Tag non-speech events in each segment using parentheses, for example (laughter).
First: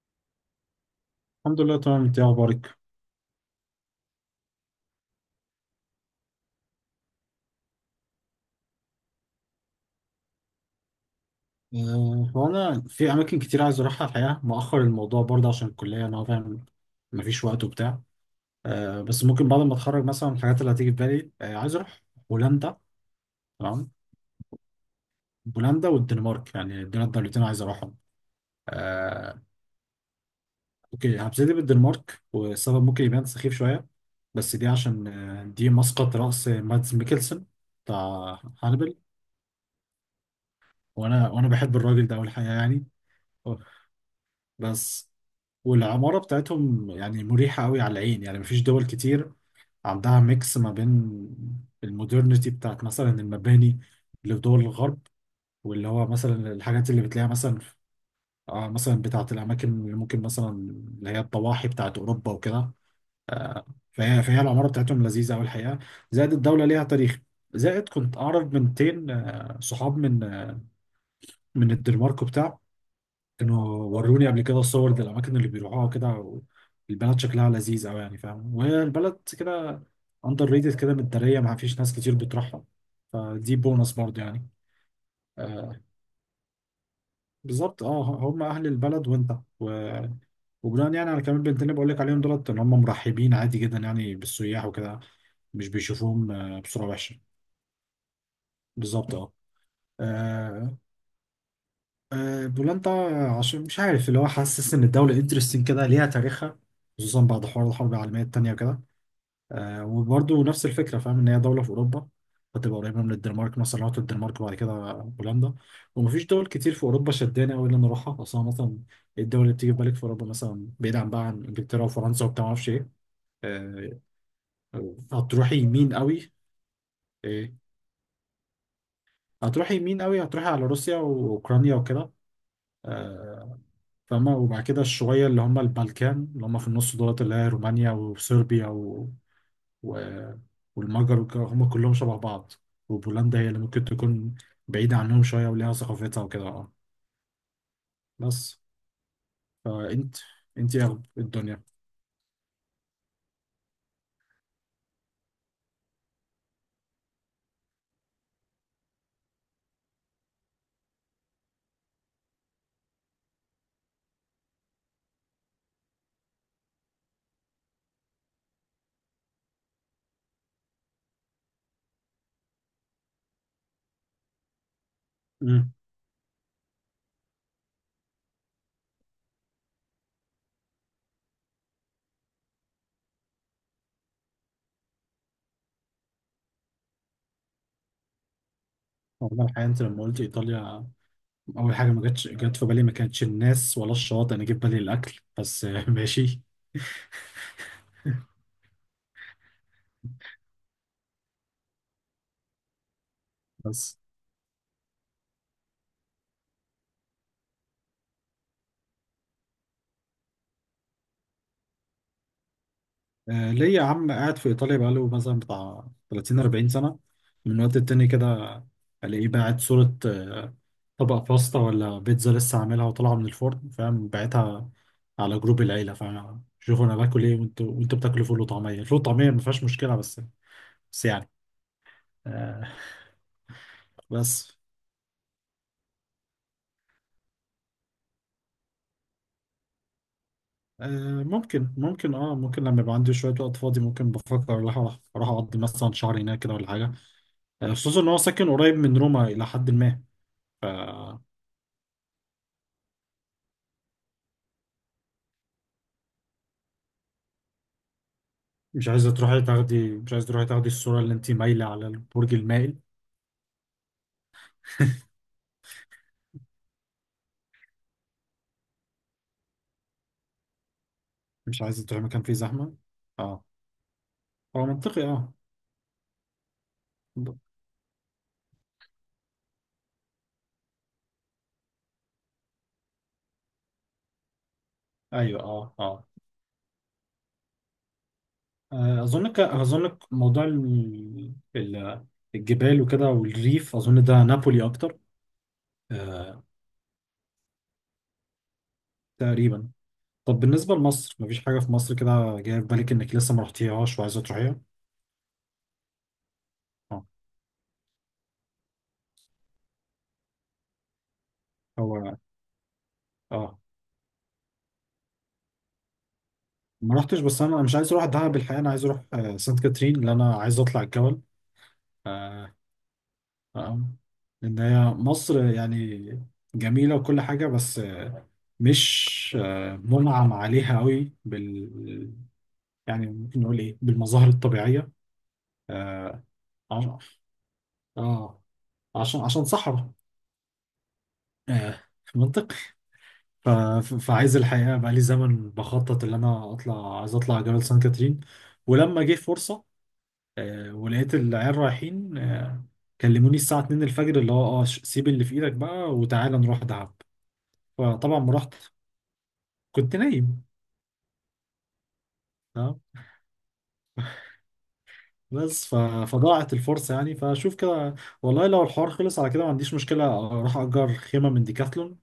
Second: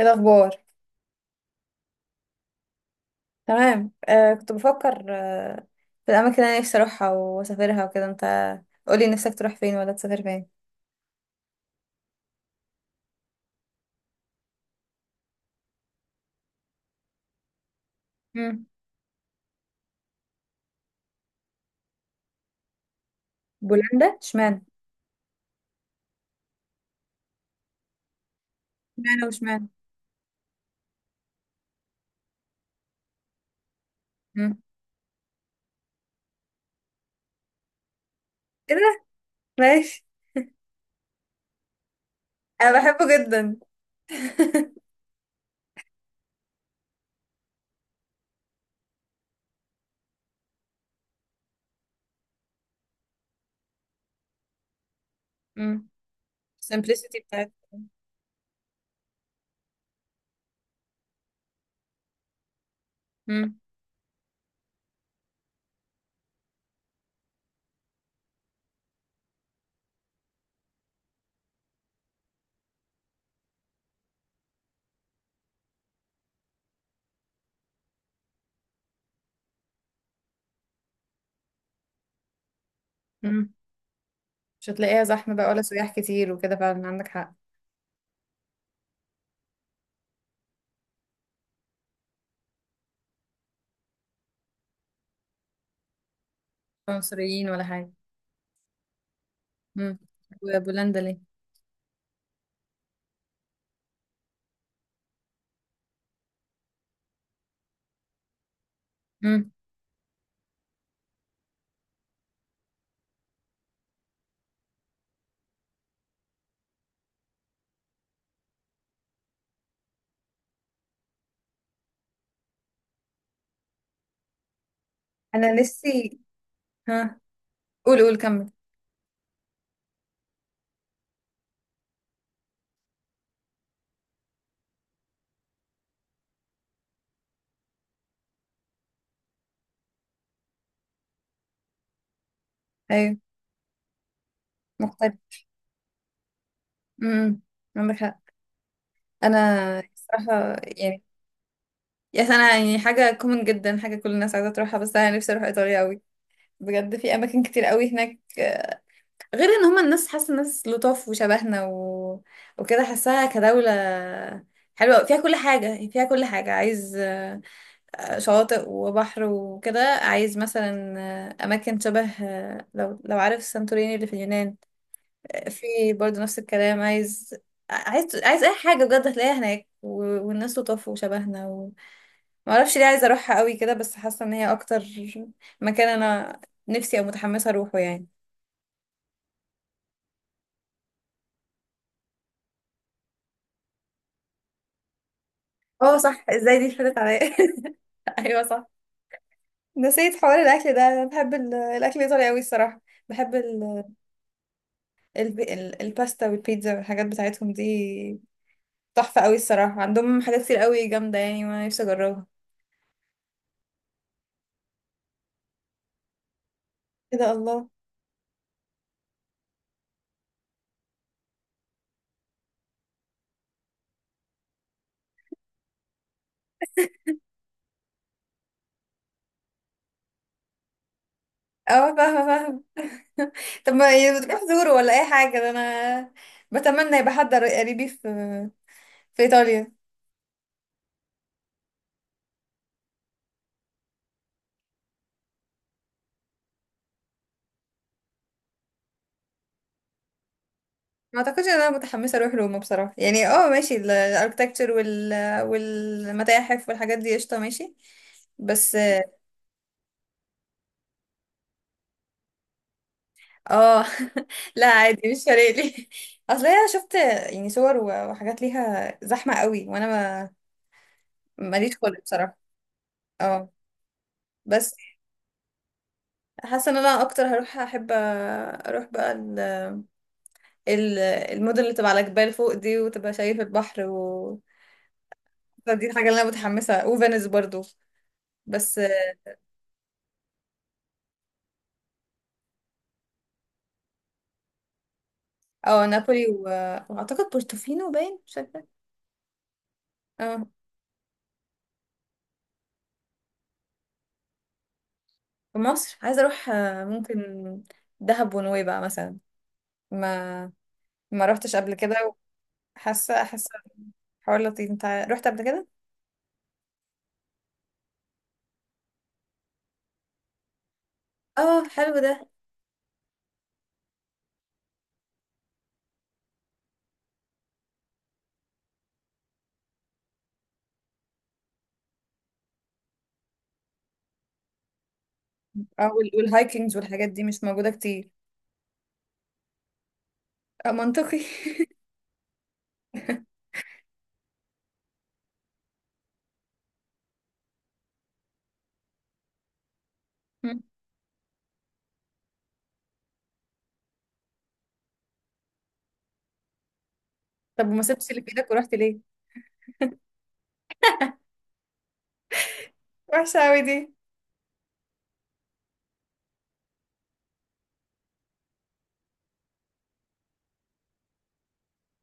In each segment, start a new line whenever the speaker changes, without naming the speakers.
ايه الاخبار؟
الحمد لله، تمام. انت ايه اخبارك؟
تمام. كنت بفكر في الاماكن اللي انا نفسي اروحها واسافرها وكده. انت قولي نفسك تروح فين ولا تسافر فين؟
هو انا في اماكن كتير عايز اروحها الحقيقه، مؤخر الموضوع برضه عشان الكليه. انا فاهم، مفيش وقت وبتاع.
مم.
بس ممكن بعد ما اتخرج مثلا الحاجات اللي هتيجي في بالي عايز اروح هولندا. تمام.
بولندا؟ اشمعنى؟
هولندا والدنمارك، يعني دول الدولتين عايز اروحهم
اشمعنى
آه
واشمعنى؟
اوكي، هبتدي بالدنمارك، والسبب ممكن يبان سخيف شويه بس
مم.
دي عشان دي مسقط رأس مادز ميكلسن، بتاع
ايه
هانبل.
ده؟ ماشي.
وانا بحب الراجل ده، اول حاجه
انا
يعني.
بحبه جدا.
أوه.
(laughs)
بس. والعمارة بتاعتهم يعني مريحة قوي على العين، يعني مفيش دول كتير عندها ميكس ما بين المودرنيتي بتاعت مثلا المباني اللي في دول الغرب،
امم.
واللي هو مثلا الحاجات اللي
السمبlicity
بتلاقيها
بتاعتها.
مثلا مثلا بتاعت الأماكن اللي ممكن مثلا اللي هي الضواحي بتاعت أوروبا وكده
امم،
آه فهي العمارة بتاعتهم لذيذة أوي الحقيقة. زائد الدولة ليها تاريخ. زائد كنت أعرف بنتين صحاب من من الدنمارك وبتاع. كانوا وروني قبل كده الصور دي، الأماكن اللي بيروحوها كده. البلد شكلها لذيذ أوي يعني، فاهم، وهي البلد كده أندر ريتد كده، متدارية، ما فيش ناس كتير بتروحها،
امم.
فدي بونص برضه يعني
مش هتلاقيها زحمه بقى، ولا
آه
سياح كتير وكده، فعلا عندك حق.
بالظبط، اه، هم أهل البلد وأنت و... وبناء يعني على كلام البنتين اللي بقول لك عليهم دولت، إن هم مرحبين عادي جدا يعني بالسياح وكده، مش بيشوفوهم بصورة
ولا
وحشة.
مصريين ولا حاجه.
بالظبط، اه.
امم.
آه،
وبولندا ليه؟
بولندا عشان مش عارف، اللي هو حاسس ان الدوله انترستنج كده، ليها تاريخها، خصوصا بعد حوار الحرب العالميه التانيه وكده.
امم.
وبرضه نفس الفكره، فاهم، ان هي دوله في اوروبا، فتبقى قريبه من الدنمارك، مثلا لو رحت الدنمارك وبعد كده بولندا. ومفيش دول كتير في اوروبا شداني قوي ان انا اروحها اصلا. مثلا الدول اللي بتيجي في بالك في اوروبا، مثلا بعيد عن بقى عن انجلترا وفرنسا وبتاع ما اعرفش ايه آه،
انا
هتروحي يمين
نفسي.
قوي.
ها؟
إيه؟
قول قول، كمل.
هتروحي يمين قوي، هتروحي على روسيا واوكرانيا وكده آه، فاهمة، وبعد كده الشوية اللي هم البلكان اللي هم في النص دولت، اللي هي رومانيا وصربيا و... والمجر هم كلهم شبه بعض،
ايوه،
وبولندا هي اللي ممكن تكون بعيدة
مختلف.
عنهم شوية وليها ثقافتها وكده، اه.
امم. عندك حق.
بس
انا
فانت
صراحه
انت
يعني.
اغلب الدنيا.
يا انا، يعني حاجه كومن جدا، حاجه كل الناس عايزه تروحها، بس انا نفسي اروح ايطاليا قوي. بجد في اماكن كتير قوي هناك، غير ان هما الناس، حاسه الناس لطاف وشبهنا وكده حاساها كدوله حلوه أوي. فيها كل حاجه، يعني فيها كل حاجه عايز شواطئ وبحر وكده، عايز مثلا اماكن شبه، لو عارف سانتوريني اللي في اليونان،
امم
في برضه نفس الكلام، عايز عايز اي حاجه بجد هتلاقيها هناك والناس لطاف وشبهنا. ما اعرفش ليه عايزه اروحها قوي كده، بس حاسه ان هي اكتر مكان انا نفسي او متحمسه اروحه يعني.
والله الحقيقة انت لما قلت ايطاليا، اول حاجة ما جاتش جت في بالي، ما كانتش الناس ولا الشواطئ، انا جيت بالي الاكل بس. (laughs)
اه صح،
ماشي.
ازاي دي فاتت عليا؟ (laughs) ايوه صح، نسيت حوار الاكل ده. انا بحب الاكل الايطالي قوي الصراحه. بحب
بس،
الباستا والبيتزا والحاجات بتاعتهم دي تحفه قوي الصراحه. عندهم حاجات كتير قوي جامده يعني، وانا نفسي اجربها.
ليا عم قاعد في إيطاليا بقاله مثلا بتاع 30 40 سنة.
ايه ده؟
من
الله!
وقت التاني كده ألاقيه باعت صورة طبق باستا ولا بيتزا لسه عاملها وطالعة من الفرن، فاهم، باعتها على جروب العيلة، فاهم، شوفوا أنا باكل إيه وأنتوا بتاكلوا فول وطعمية. الفول والطعمية ما فيهاش مشكلة بس يعني
اه، فاهمه فاهمه.
آه،
(laughs) طب ما بتروح
بس.
تزوره ولا اي حاجه؟ ده انا بتمنى يبقى حد قريبي في ايطاليا.
ممكن لما يبقى عندي شوية وقت فاضي ممكن بفكر اروح اروح أروح اقضي مثلا شهر هناك كده ولا حاجة. خصوصا ان هو ساكن قريب من روما الى حد ما.
ما اعتقدش ان انا متحمسه اروح روما بصراحه يعني. اه ماشي، الاركتكتشر والمتاحف والحاجات دي قشطه. ماشي، بس.
مش عايزة تروحي تاخدي الصورة اللي انت مايلة على البرج المائل.
اه، (laughs) لا عادي، مش فارق لي. (laughs) اصل انا شفت يعني صور وحاجات ليها زحمه قوي، وانا ما
مش
ماليش
عايزة
خلق
تروحي مكان فيه
بصراحه.
زحمة. اه،
اه،
هو
بس
منطقي، اه.
حاسه ان انا اكتر
ب-
احب اروح بقى ال- المدن اللي تبقى على جبال فوق دي وتبقى شايف البحر
ايوه، اه،
فدي
اه.
الحاجه اللي انا متحمسه، وفينيس برضو، بس.
اظنك موضوع الجبال وكده والريف، اظن ده نابولي اكتر.
اه، نابولي
آه
واعتقد بورتوفينو باين، مش فاكره.
تقريبا. طب
اه.
بالنسبة لمصر، مفيش حاجة في مصر كده جاية في بالك انك لسه ما رحتيهاش وعايزة تروحيها؟
في مصر عايزه اروح،
اه،
ممكن دهب ونويبع مثلا. ما ما روحتش قبل كده.
هو،
وحاسه حاسه
اه
حوار لطيف. انت رحت قبل كده؟
ما رحتش، بس انا مش عايز اروح دهب الحقيقة. انا عايز اروح سانت كاترين، لان انا عايز اطلع الجبل.
اه، حلو ده.
آه، آه. ان هي مصر يعني جميله وكل حاجه، بس مش منعم عليها قوي بال، يعني ممكن نقول ايه، بالمظاهر الطبيعيه،
اه،
اه.
والهايكنجز والحاجات
عش-
دي مش موجوده كتير.
آه، عشان صحراء.
آه، منطقي.
آه، منطق. ف- فعايز الحقيقه، بقى لي زمن بخطط ان انا اطلع، عايز اطلع جبل سان كاترين. ولما جه فرصه
(laughs) مم.
ولقيت العيال رايحين كلموني الساعه 2 الفجر، اللي هو، اه، سيب اللي في ايدك بقى وتعالى نروح دهب.
طب وما سبتش
فطبعا
اللي في
ما
ايدك
رحت،
ورحت ليه؟
كنت نايم، اه.
وحشه قوي دي.
بس فضاعت الفرصة يعني، فشوف كده. والله لو الحوار خلص على كده، ما عنديش مشكلة اروح اجر خيمة من ديكاثلون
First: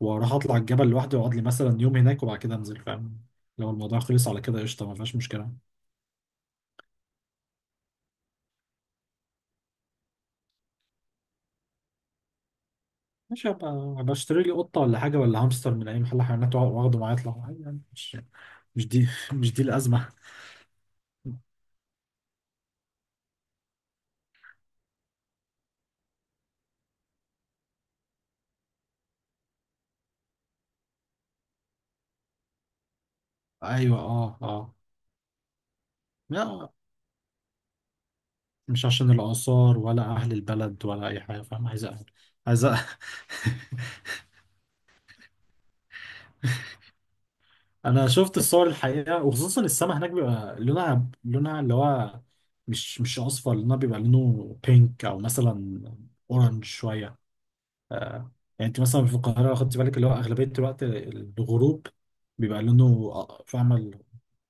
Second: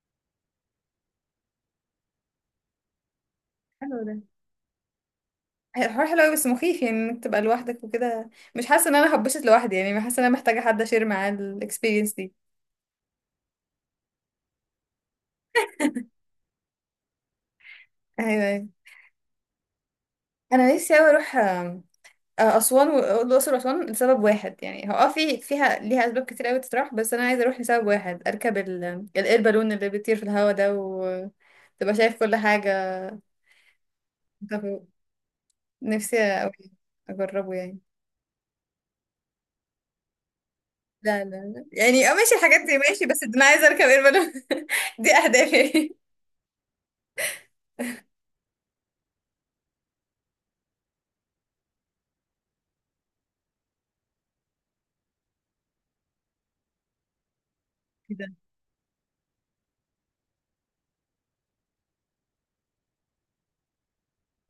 واروح اطلع الجبل لوحدي، واقعد لي مثلا يوم هناك وبعد كده انزل، فاهم. لو
حلو
الموضوع
ده.
خلص على كده، قشطة، ما فيهاش مشكلة.
هي الحوار حلو قوي بس مخيف، يعني انك تبقى لوحدك وكده. مش حاسه ان انا هبشت لوحدي، يعني حاسه ان انا محتاجه حد اشير معاه الاكسبيرينس دي.
ماشي، هبقى اشتري لي قطة ولا حاجة ولا هامستر من اي محل حيوانات واخده معايا اطلع عادي، يعني مش،
ايوه.
مش دي مش دي الأزمة.
انا نفسي اوي اروح اسوان والاقصر واسوان لسبب واحد يعني. هو اه، فيها ليها اسباب كتير اوي تطرح، بس انا عايزه اروح لسبب واحد، اركب الاير بالون اللي بيطير في الهوا ده وتبقى شايف كل حاجه.
ايوه، اه، اه.
طب، نفسي
لا،
اوي اجربه يعني.
مش عشان الآثار ولا أهل البلد ولا أي
لا، لا،
حاجة،
لا.
فاهم، عايز أهل،
يعني اه، ماشي الحاجات
عايز.
دي
(laughs)
ماشي، بس انا عايزه اركب اير بالون. (laughs) دي اهدافي.
انا شفت الصور الحقيقه، وخصوصا السما هناك بيبقى لونها اللي هو مش اصفر. لونها بيبقى لونه بينك او مثلا اورنج شويه
كده
آه، يعني انت مثلا في القاهره لو خدت بالك اللي هو اغلبيه الوقت الغروب بيبقى لونه، فاهمه،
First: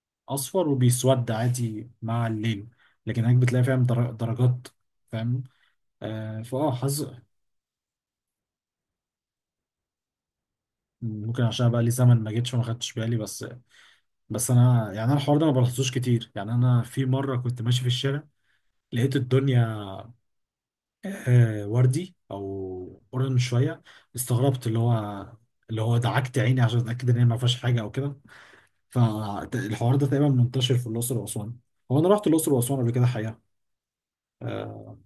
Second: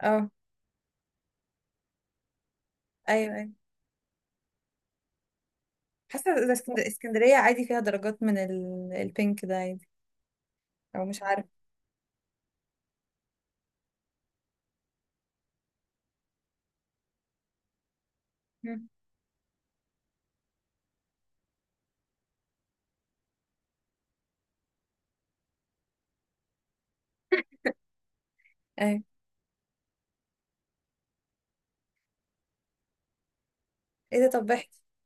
اه.
اصفر وبيسود عادي مع الليل. لكن
ايوه،
هناك
ايوه.
بتلاقي، فاهم، درجات، فاهم
حاسه إذا
حظ.
اسكندريه عادي فيها درجات من البينك ده عادي. او مش
ممكن
عارف.
عشان بقى لي زمن ما جيتش وما خدتش بالي، بس انا يعني، انا الحوار ده ما بلاحظوش كتير. يعني انا في مره كنت ماشي في الشارع،
مم.
لقيت الدنيا وردي او اورنج شويه، استغربت اللي هو دعكت عيني عشان اتاكد ان هي ما فيهاش حاجه او كده.
ايوه.
فالحوار ده تقريبا منتشر في الاقصر واسوان. هو انا رحت الاقصر واسوان قبل كده حقيقه.
ايه ده؟ طب احكي.
آه،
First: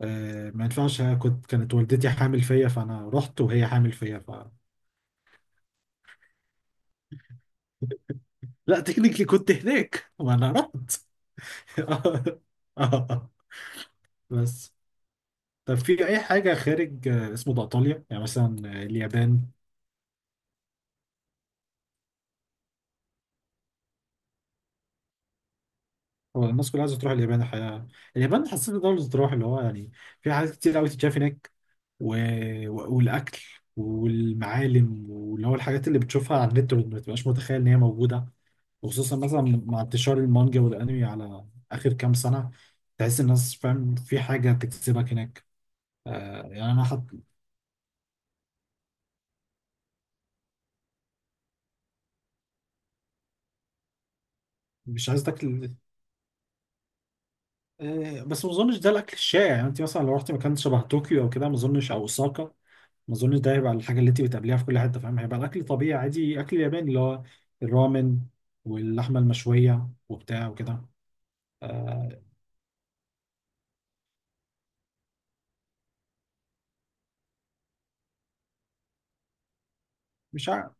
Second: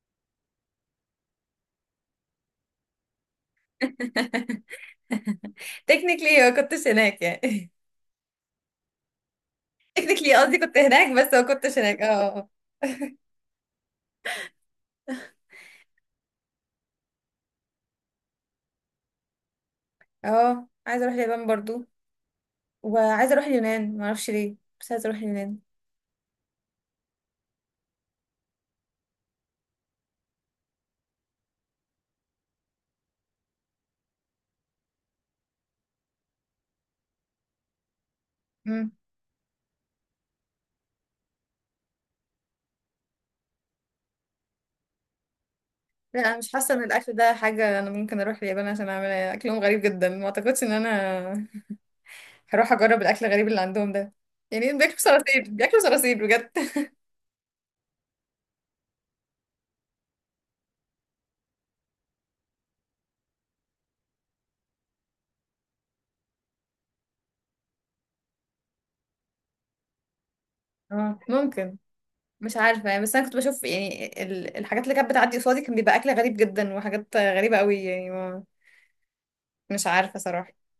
ما ينفعش، هي كانت والدتي حامل فيا، فانا رحت وهي حامل فيا،
(laughs) تكنيكلي ما كنتش هناك يعني.
لا، تكنيكلي كنت
(laughs)
هناك،
تكنيكلي
وانا
قصدي كنت
رحت.
هناك بس ما كنتش
(laughs)
هناك.
آه،
اه، اه.
آه. بس، طب في اي حاجه خارج اسمه ده، ايطاليا، يعني مثلا اليابان؟
اه. عايزه اروح اليابان برضو. وعايزه اروح اليونان، ما اعرفش ليه، بس عايزه اروح اليونان.
هو الناس كلها عايزه تروح اليابان الحقيقه. اليابان حسيت دوله تروح، اللي هو يعني، في حاجات كتير قوي تتشاف هناك و... والاكل والمعالم واللي هو الحاجات اللي بتشوفها على النت ما بتبقاش متخيل ان هي موجوده.
امم.
وخصوصا مثلا مع انتشار المانجا والانمي على اخر كام سنه، تحس الناس، فاهم، في حاجه تجذبك هناك.
لا، انا مش
يعني
حاسه
انا
ان الاكل ده حاجه انا ممكن اروح اليابان عشان اعملها. اكلهم غريب جدا، ما اعتقدش ان انا هروح اجرب الاكل الغريب اللي عندهم ده. يعني بياكلوا
مش عايز
صراصير،
تاكل.
بياكلوا صراصير بجد. (laughs)
بس ما اظنش ده الاكل الشائع. يعني انت مثلا لو رحت مكان شبه طوكيو او كده ما اظنش، او اوساكا، ما اظنش ده هيبقى الحاجه اللي انت بتقابليها في كل حته، فاهم، هيبقى الاكل طبيعي، عادي، اكل ياباني اللي هو الرامن واللحمه المشويه وبتاع وكده
اه، ممكن.
آه
مش عارفه يعني، بس انا كنت بشوف يعني الحاجات اللي كانت بتعدي قصادي كان بيبقى اكل غريب جدا وحاجات غريبه قوي يعني ما مش عارفه
مش
صراحه.
عارف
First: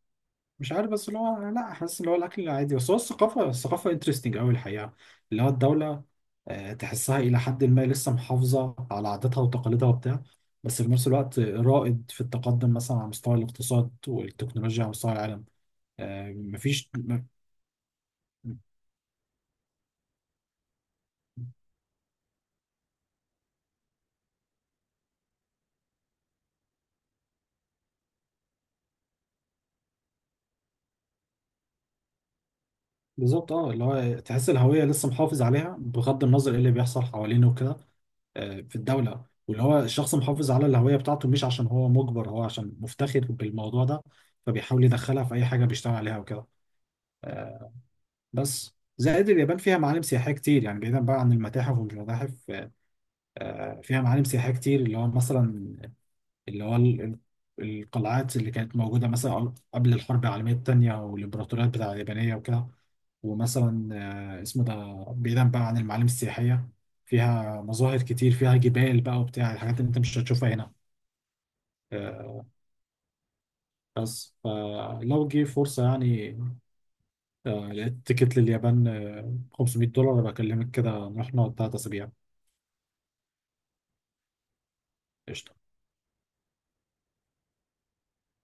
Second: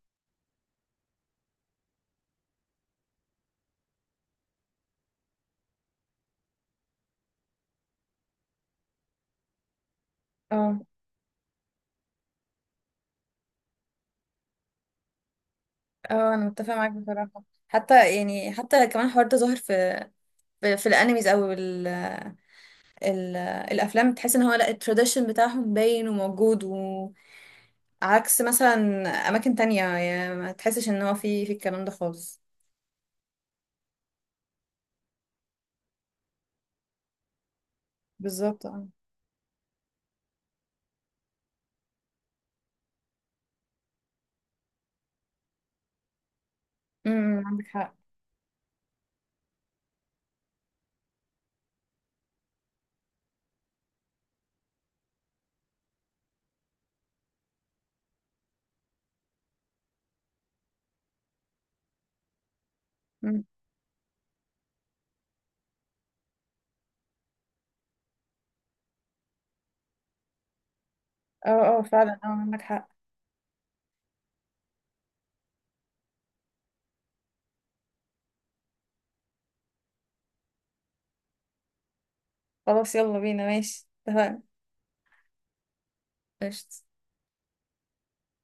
مش عارف بس، اللي هو، لا، حاسس اللي هو الاكل العادي، بس هو الثقافه انترستنج قوي الحقيقه، اللي هو الدوله تحسها الى حد ما لسه محافظه على عاداتها وتقاليدها وبتاع،
اه،
بس في نفس الوقت رائد في التقدم مثلا على مستوى الاقتصاد والتكنولوجيا على مستوى العالم.
اه. انا متفقه
مفيش.
معاك بصراحه، حتى يعني حتى كمان الحوار ده ظاهر في الانميز او ال ال الافلام. تحس ان هو لا، التراديشن بتاعهم باين وموجود. وعكس مثلا اماكن تانية، يعني ما تحسش ان هو في الكلام ده خالص.
بالظبط، اه، اللي هو تحس الهوية لسه محافظ عليها بغض النظر ايه اللي بيحصل حوالينه وكده
بالظبط،
في
اه.
الدولة، واللي هو الشخص محافظ على الهوية بتاعته، مش عشان هو مجبر، هو عشان مفتخر بالموضوع ده، فبيحاول يدخلها في أي حاجة بيشتغل عليها وكده.
عندك
آه،
حق.
بس زائد اليابان فيها معالم سياحية كتير يعني، بعيدا بقى عن المتاحف ومش متاحف فيها معالم سياحية كتير، اللي هو مثلا، اللي هو القلعات اللي كانت موجودة مثلا قبل الحرب العالمية التانية، والإمبراطوريات بتاع اليابانية وكده.
أمم.
ومثلا اسمه ده، بعيدا بقى عن المعالم السياحية، فيها مظاهر كتير، فيها جبال بقى وبتاع، الحاجات اللي انت مش هتشوفها هنا.
اه، اه فعلا، اه
آه،
عندك حق.
بس فلو جه فرصة، يعني لقيت تيكت لليابان 500 دولار، بكلمك كده نروح نقعد 3 أسابيع.
خلاص، يلا بينا، ماشي، اتفقنا.
قشطة.
قشطة.